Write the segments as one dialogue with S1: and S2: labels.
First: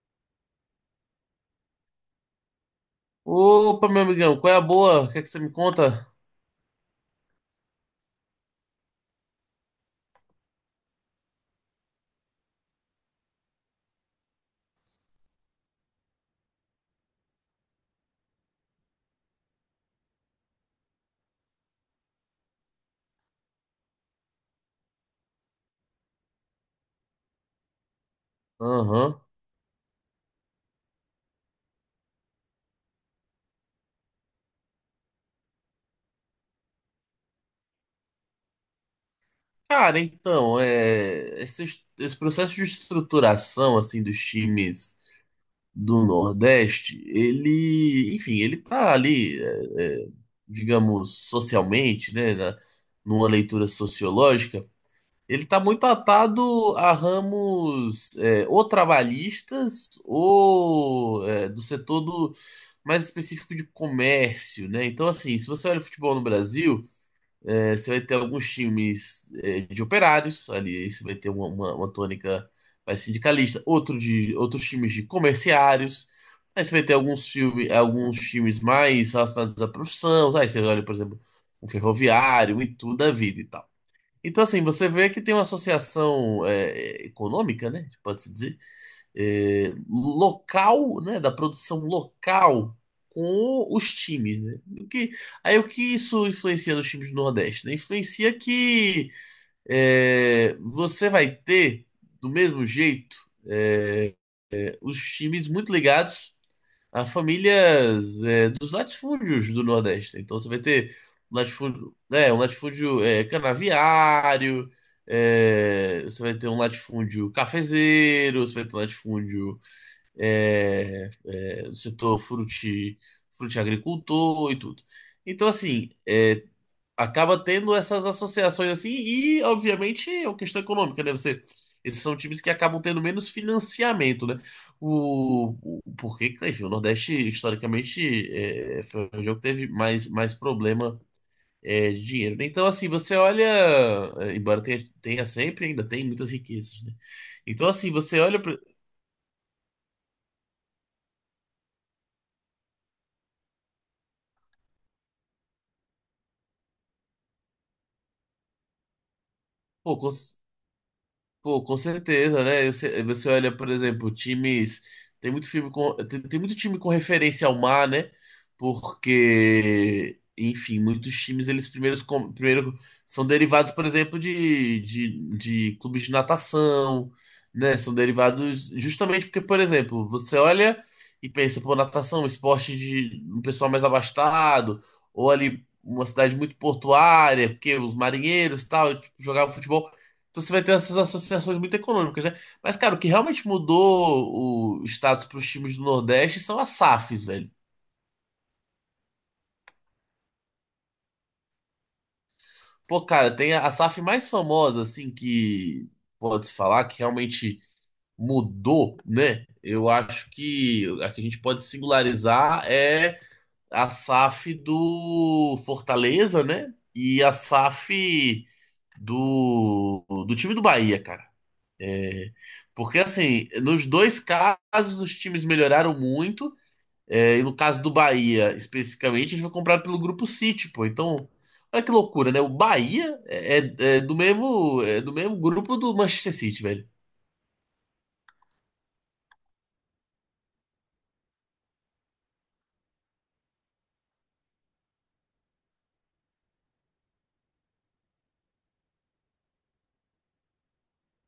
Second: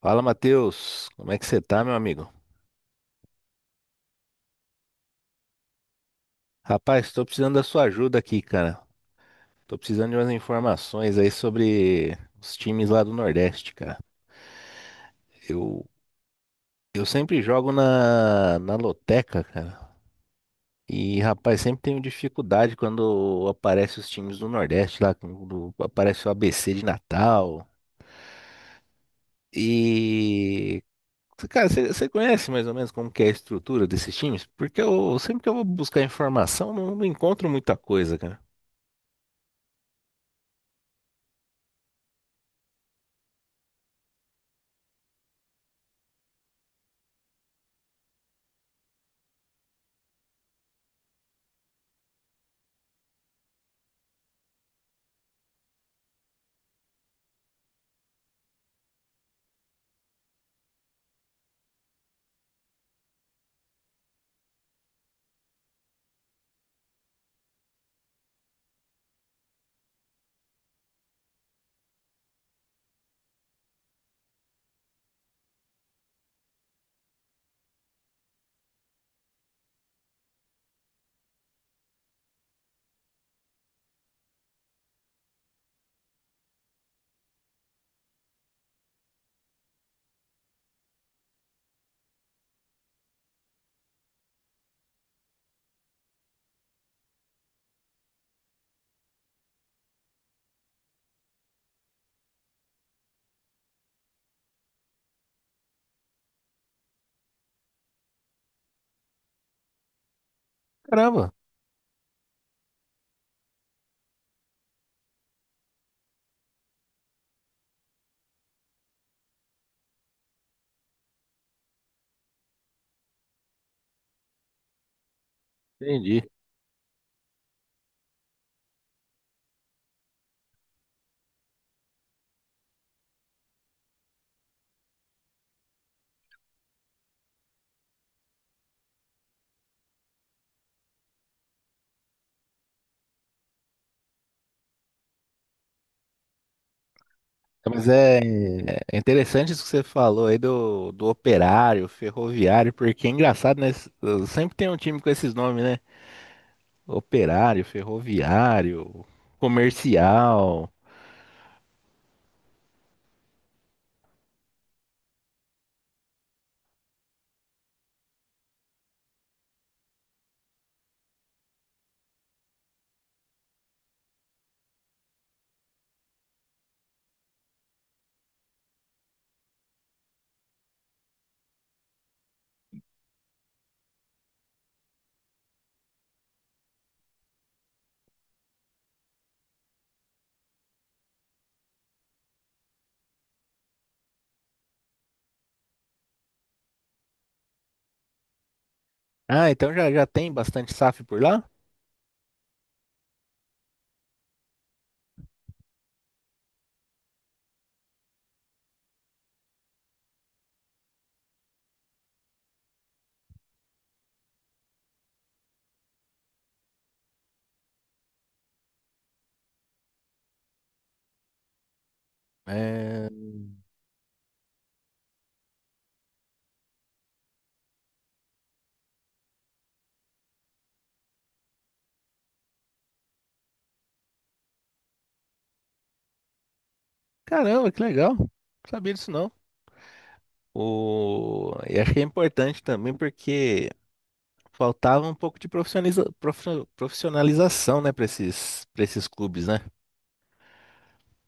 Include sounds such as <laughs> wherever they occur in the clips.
S1: Fala, Matheus. Como é que você tá, meu amigo?
S2: Opa, meu amigão, qual é a boa? O que é que você me conta?
S1: Rapaz, tô precisando da sua ajuda aqui, cara. Tô precisando de umas informações aí sobre os times lá do Nordeste, cara. Eu, eu sempre jogo na loteca, cara. E, rapaz, sempre tenho dificuldade quando aparece os times do Nordeste lá, quando aparece o ABC de Natal.
S2: Aham.
S1: E, cara, você conhece mais ou menos como que é a estrutura desses times? Porque eu sempre que eu vou buscar informação, não encontro muita coisa, cara.
S2: Cara, então, esse processo de estruturação, assim, dos times do Nordeste, ele, enfim, ele tá ali, digamos, socialmente, né, numa leitura sociológica, ele tá muito atado a ramos ou trabalhistas ou do setor do, mais específico de comércio, né? Então, assim, se você olha o futebol no Brasil, você vai ter alguns times de operários, ali aí você vai ter uma tônica mais sindicalista, outros times de comerciários, aí você vai ter alguns times mais relacionados à profissão, aí você olha, por exemplo, um ferroviário e tudo da vida e tal. Então, assim, você vê que tem uma associação econômica, né? Pode-se dizer, local, né? Da produção local com os times, né? Aí o que isso influencia nos times do Nordeste, né? Influencia que você vai ter, do mesmo jeito, é, os times muito ligados a famílias, dos latifúndios do Nordeste. Então você vai ter
S1: Caramba!
S2: um latifúndio, um latifúndio, canaviário, você vai ter um latifúndio cafezeiro, você vai ter um latifúndio do setor fruti, frutiagricultor e tudo. Então, assim,
S1: Entendi.
S2: acaba tendo essas associações assim, e obviamente é uma questão econômica, né? Esses são times que acabam tendo menos financiamento, né? Porque, enfim, o Nordeste, historicamente, foi um jogo que teve mais problema de dinheiro, né? Então, assim, você olha, embora tenha sempre, ainda tem muitas riquezas, né? Então,
S1: Mas
S2: assim, você
S1: é,
S2: olha,
S1: é interessante isso que você falou aí do operário, ferroviário, porque é engraçado, né? Sempre tem um time com esses nomes, né? Operário, ferroviário,
S2: pô,
S1: comercial.
S2: Pô, com certeza, né? Você olha, por exemplo, times. Tem muito filme com, tem muito time com referência ao mar, né? Porque, enfim, muitos times primeiro são derivados, por exemplo, de clubes de natação, né? São derivados justamente porque, por exemplo, você olha e pensa, pô, natação, esporte de um pessoal mais abastado, ou ali uma cidade muito portuária, porque os marinheiros e tal, tipo, jogavam futebol. Então você vai ter essas associações muito econômicas, né? Mas, cara, o que realmente mudou o status para os times do Nordeste são as SAFs, velho.
S1: Ah, então já tem bastante SAF por lá?
S2: Pô, cara, tem a SAF mais famosa, assim, que pode-se falar que realmente mudou, né? Eu acho que a gente pode singularizar é a SAF do Fortaleza, né? E a SAF do time do Bahia, cara. Porque,
S1: É...
S2: assim, nos dois casos os times melhoraram muito. É, e no caso do Bahia, especificamente, ele foi comprado pelo Grupo City, pô. Então, olha que loucura, né? O Bahia é do mesmo grupo do Manchester City, velho.
S1: Caramba, que legal. Não sabia disso não. O... E acho é importante também porque faltava um pouco de profissionalização, né, para para esses clubes, né?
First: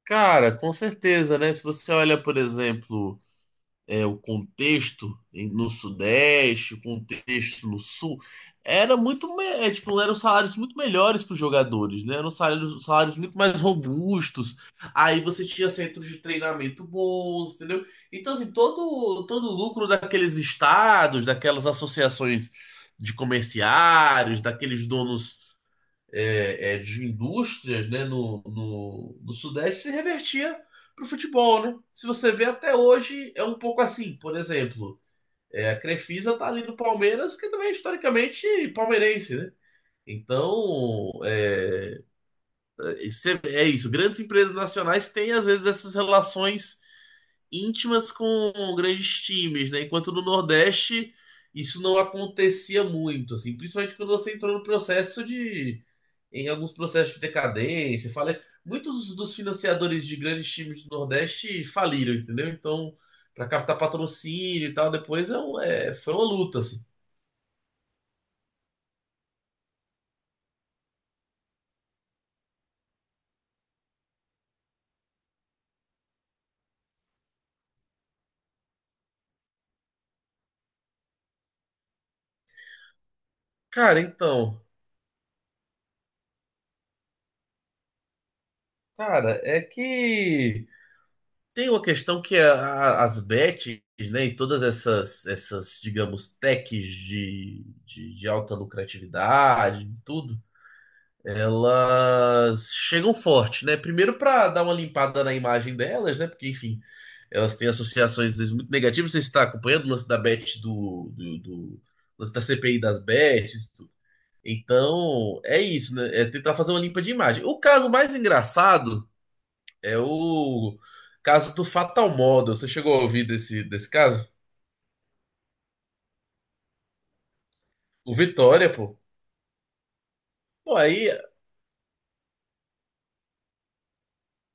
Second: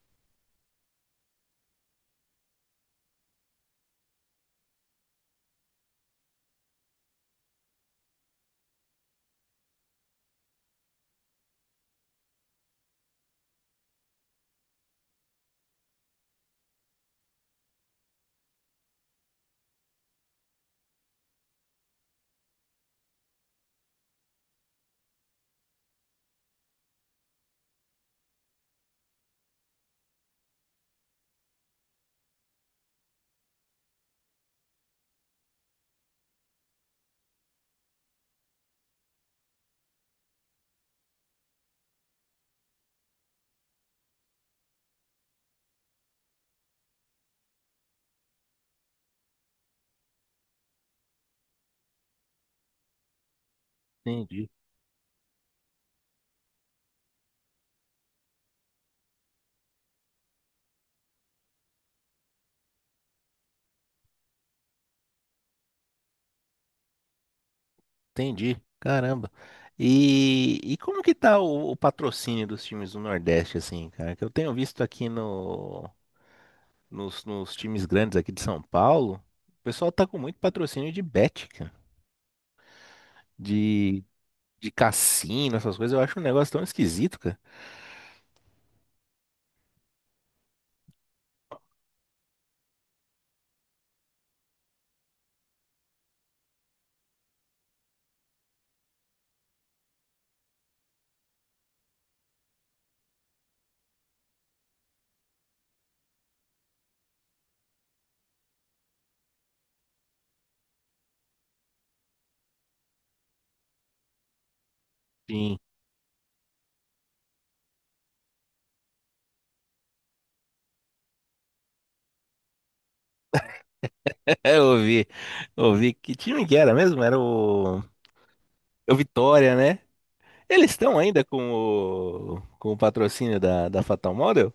S2: Cara, com certeza, né? Se você olha, por exemplo, o contexto no Sudeste, o contexto no Sul, era muito, tipo, eram salários muito melhores para os jogadores, né? Eram salários muito mais robustos. Aí você tinha centros de treinamento bons, entendeu? Então, assim, todo o lucro daqueles estados, daquelas associações de comerciários, daqueles donos de indústrias, né, no Sudeste se revertia para o futebol, né? Se você vê até hoje, é um pouco assim. Por exemplo, a Crefisa tá ali no Palmeiras, porque também é historicamente palmeirense, né? Então, isso é, é isso. Grandes empresas nacionais têm, às vezes, essas relações íntimas com grandes times, né? Enquanto no Nordeste isso não acontecia muito, assim, principalmente quando você
S1: Entendi.
S2: entrou no processo de, em alguns processos de decadência, falece. Muitos dos financiadores de grandes times do Nordeste faliram, entendeu? Então, para captar patrocínio e tal, depois foi uma luta, assim.
S1: Entendi. Caramba. E como que tá o patrocínio dos times do Nordeste, assim, cara? Que eu tenho visto aqui no, nos, nos times grandes aqui de São Paulo, o pessoal tá com muito patrocínio de bet, cara.
S2: Cara,
S1: De,
S2: então,
S1: de cassino, essas coisas. Eu acho um negócio tão esquisito, cara.
S2: cara, é que tem uma questão que as bets, né, e todas essas, essas, digamos, techs de alta lucratividade, tudo, elas chegam forte, né? Primeiro para dar uma limpada na imagem delas, né? Porque, enfim, elas têm associações às vezes muito negativas. Você está acompanhando o lance da bet do, do, do o lance da CPI das bets, tudo. Então,
S1: Sim.
S2: é isso, né? É tentar fazer uma limpa de imagem. O caso mais engraçado é o caso do Fatal Model. Você chegou a ouvir desse, desse caso?
S1: <laughs> Eu ouvi. Ouvi. Que time que era mesmo? Era
S2: O Vitória,
S1: o
S2: pô.
S1: Vitória, né? Eles
S2: Pô,
S1: estão
S2: aí,
S1: ainda com com o patrocínio da Fatal Model?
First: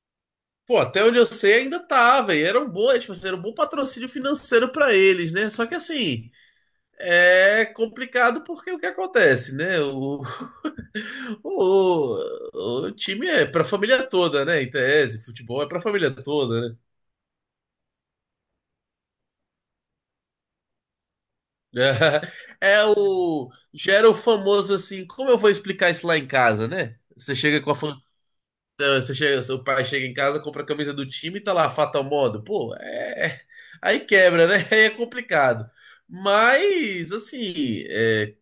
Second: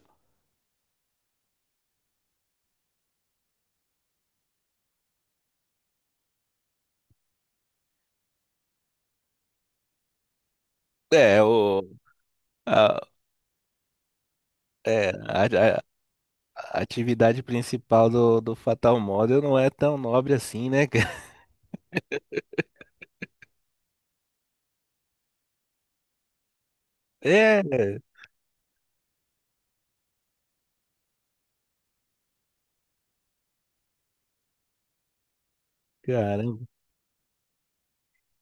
S2: pô, até onde eu sei ainda tá, velho. Era um bom, tipo, assim, era um bom patrocínio financeiro pra eles, né? Só que assim, é complicado porque o que acontece, né? O,
S1: É,
S2: <laughs> o
S1: a-
S2: time é pra família toda, né? Em
S1: é,
S2: tese, futebol é pra
S1: a,
S2: família toda, né?
S1: a atividade principal do Fatal Model não é tão nobre assim, né, cara? <laughs>
S2: <laughs> É, o. Gera o famoso assim, como eu vou explicar isso lá em casa, né? Você
S1: É,
S2: chega com Então, você chega, seu pai chega em casa, compra a camisa do time e tá lá, Fatal Modo. Pô, é. Aí quebra, né? <laughs> Aí é complicado.
S1: caramba.
S2: Mas, assim,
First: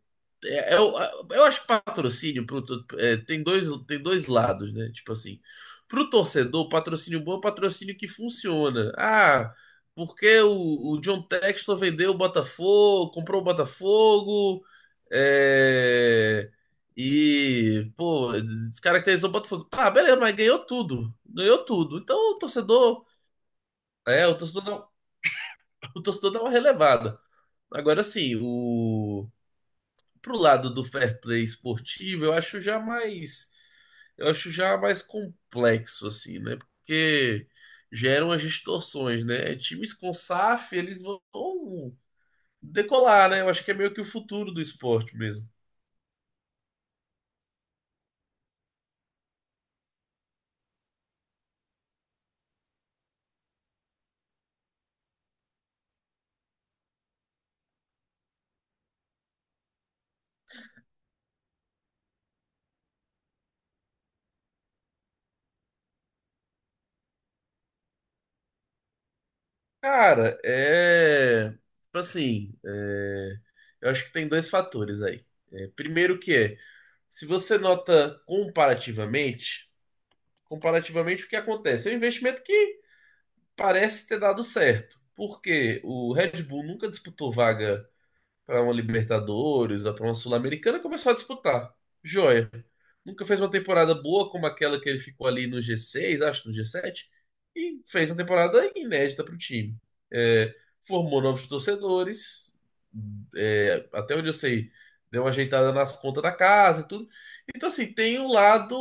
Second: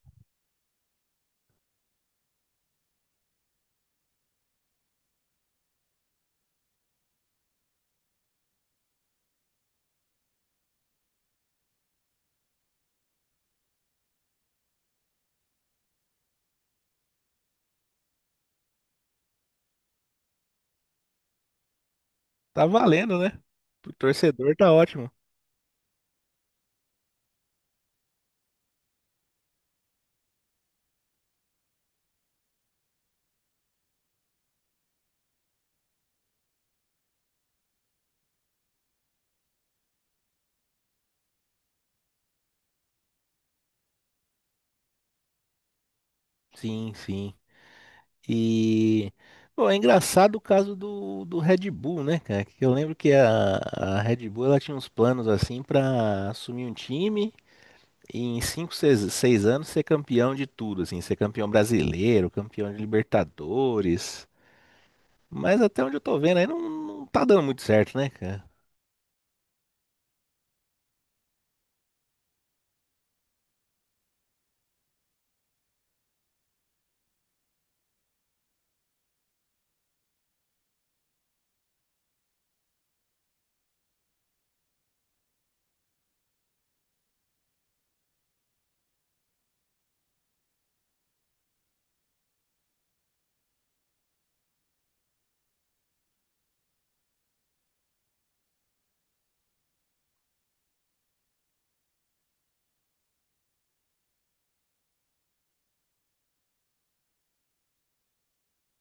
S2: é, eu, eu acho que patrocínio tem tem dois lados, né? Tipo assim, pro torcedor, patrocínio bom é patrocínio que funciona. Ah, porque o John Textor vendeu o Botafogo, comprou o Botafogo, é, e, pô, descaracterizou o Botafogo. Tá, beleza, mas ganhou tudo. Ganhou tudo. Então o
S1: Tá
S2: torcedor,
S1: valendo, né? Pro
S2: é, o
S1: torcedor
S2: torcedor
S1: tá ótimo.
S2: o torcedor dá uma relevada. Agora sim, o pro lado do fair play esportivo, eu acho já mais complexo assim, né? Porque geram as distorções, né? Times com SAF, eles vão decolar, né? Eu acho que é meio que o futuro do esporte mesmo.
S1: Sim, sim. E, bom, é engraçado o caso do Red Bull, né, cara? Que eu lembro que a Red Bull ela tinha uns planos assim pra assumir um time e em 5, seis anos ser campeão de tudo, assim, ser campeão brasileiro, campeão de Libertadores. Mas até onde eu tô vendo aí não tá dando muito certo, né, cara?
S2: Cara, é, tipo assim, eu acho que tem dois fatores aí. É, primeiro que é, se você nota comparativamente, comparativamente o que acontece? É um investimento que parece ter dado certo, porque o Red Bull nunca disputou vaga para uma Libertadores ou para uma Sul-Americana, começou a disputar. Joia. Nunca fez uma temporada boa como aquela que ele ficou ali no G6, acho, no G7, e fez uma temporada inédita para o time. É, formou novos torcedores, até onde eu sei, deu uma ajeitada nas contas da casa e tudo. Então, assim, tem um lado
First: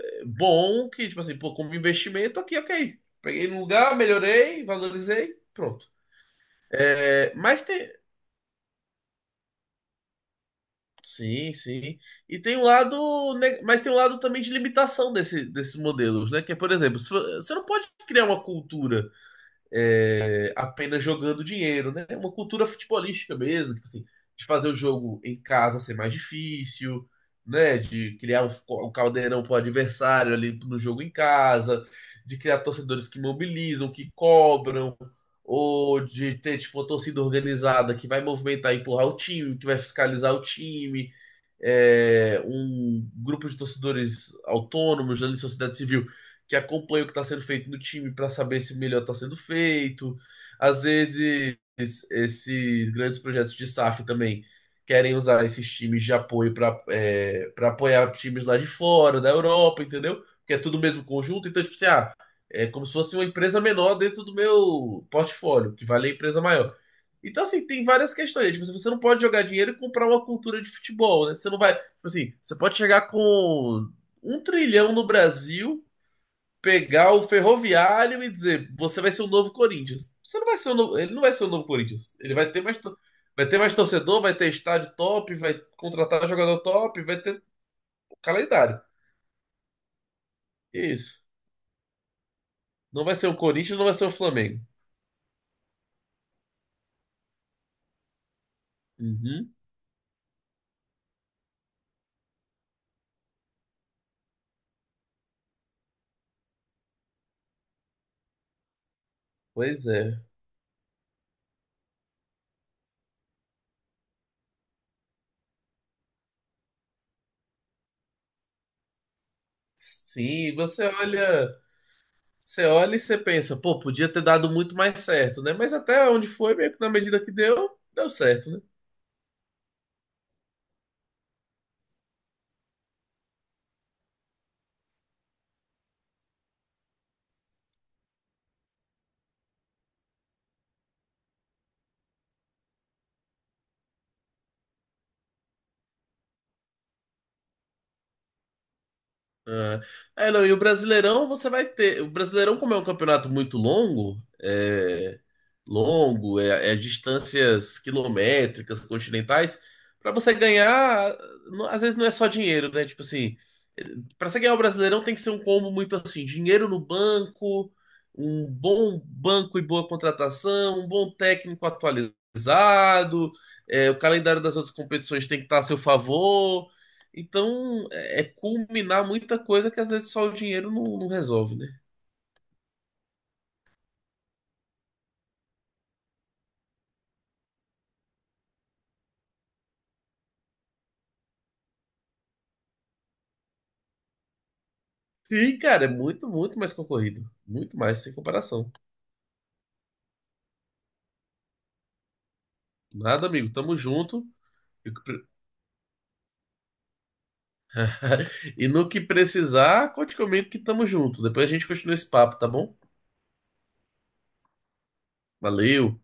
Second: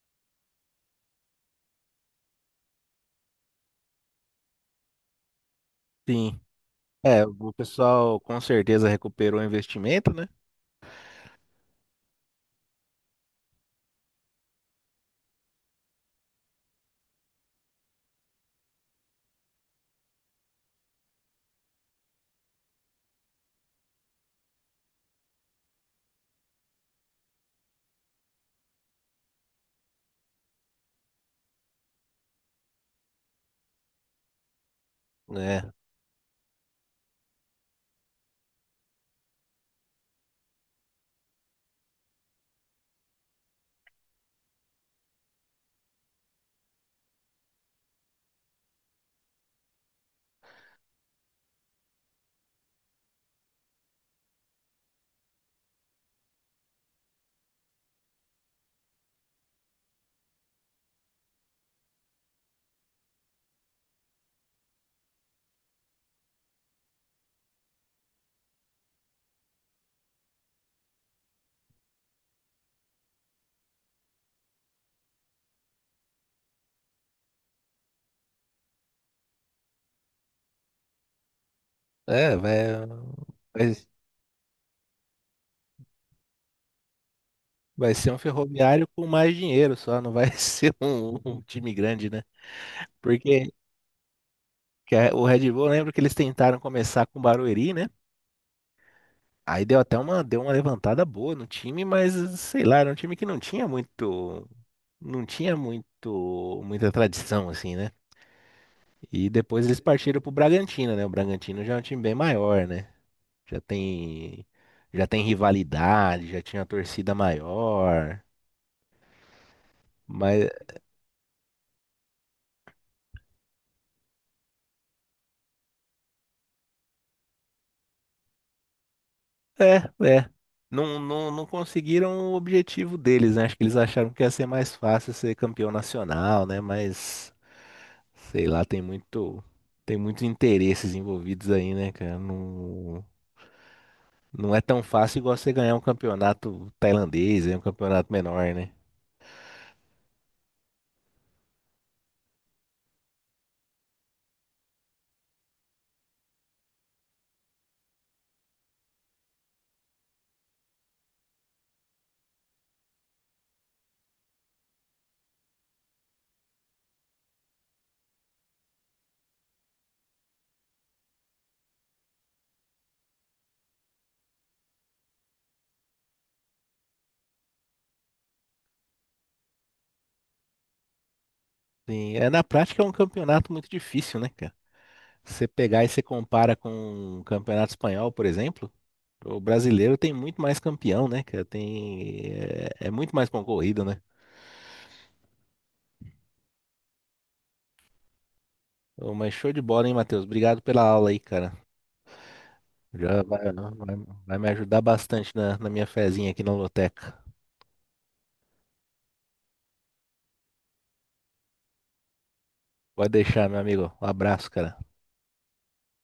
S2: bom que, tipo assim, pô, como investimento aqui, ok. Peguei no lugar, melhorei, valorizei, pronto.
S1: Sim. É,
S2: É,
S1: o
S2: mas tem,
S1: pessoal com certeza recuperou o investimento, né?
S2: sim, sim. E tem um lado, mas tem um lado também de limitação desse, desses modelos, né? Que é, por exemplo, se vo- você não pode criar uma cultura apenas jogando dinheiro, né? Uma cultura futebolística mesmo, tipo assim, de fazer o jogo em casa ser mais difícil, né? De criar um caldeirão pro adversário ali no jogo em casa, de criar torcedores que mobilizam, que cobram,
S1: É,
S2: ou de ter, tipo, uma torcida organizada que vai movimentar e empurrar o time, que vai fiscalizar o time, um grupo de torcedores autônomos da sociedade civil que acompanha o que está sendo feito no time para saber se melhor está sendo feito. Às vezes, esses grandes projetos de SAF também querem usar esses times de apoio para para apoiar times lá de fora, da Europa, entendeu? Porque é tudo o mesmo conjunto, então, tipo assim, ah, é como se fosse uma empresa menor dentro do meu portfólio, que vale a empresa maior. Então, assim, tem várias questões, né? Tipo, assim, você não pode jogar dinheiro e comprar uma cultura de futebol, né? Você não vai. Tipo assim, você pode chegar com um trilhão no Brasil, pegar o Ferroviário e dizer, você vai ser o novo Corinthians. Você não vai ser o novo, ele não vai ser o novo Corinthians. Ele
S1: é,
S2: vai ter
S1: vai,
S2: mais, vai ter mais
S1: vai,
S2: torcedor, vai ter estádio top, vai contratar jogador top, vai ter
S1: vai ser um
S2: calendário.
S1: ferroviário com mais dinheiro só, não vai <laughs> ser
S2: Isso.
S1: um time grande, né?
S2: Não vai ser o
S1: Porque
S2: Corinthians, não vai ser o Flamengo.
S1: o Red Bull, eu lembro que eles tentaram começar com o Barueri, né?
S2: Uhum.
S1: Aí deu até deu uma levantada boa no time, mas sei lá, era um time que não não tinha muito, muita tradição, assim, né? E depois eles
S2: Pois
S1: partiram
S2: é.
S1: pro Bragantino, né? O Bragantino já é um time bem maior, né? Já tem, já tem rivalidade, já tinha torcida maior, mas
S2: Sim, você olha. Você olha e você pensa, pô, podia ter dado muito mais certo, né? Mas até onde foi, meio que na medida que deu, deu certo, né?
S1: é, é. Não, não conseguiram o objetivo deles, né? Acho que eles acharam que ia ser mais fácil ser campeão nacional, né? Mas sei lá, tem muitos interesses envolvidos aí, né, cara? Não, não é tão fácil igual você ganhar um campeonato tailandês, é um campeonato menor, né?
S2: Ah, é, não, e o Brasileirão você vai ter. O Brasileirão, como é um campeonato muito longo, é distâncias quilométricas, continentais, pra você ganhar, às vezes não é só dinheiro, né? Tipo assim, pra você ganhar o Brasileirão tem que ser um combo muito assim, dinheiro no banco, um bom banco e boa contratação, um bom técnico atualizado, o calendário das outras competições tem que estar a seu favor. Então, é culminar muita coisa que às vezes só o dinheiro não resolve, né?
S1: Sim, é, na prática é um campeonato muito difícil, né, cara? Você pegar e você compara com o campeonato espanhol, por exemplo. O brasileiro tem muito mais campeão, né, cara? Tem, é muito mais concorrido, né?
S2: Sim, cara, é muito, muito mais concorrido. Muito mais, sem comparação.
S1: Ô, mas show de bola, hein, Matheus? Obrigado pela aula aí, cara. Já
S2: Nada, amigo, tamo junto.
S1: vai me ajudar
S2: E que pre-
S1: bastante na minha fezinha aqui na loteca.
S2: <laughs> e no que precisar, conte comigo que tamo junto. Depois a gente continua esse papo, tá bom?
S1: Pode deixar, meu amigo. Um abraço, cara.
S2: Valeu!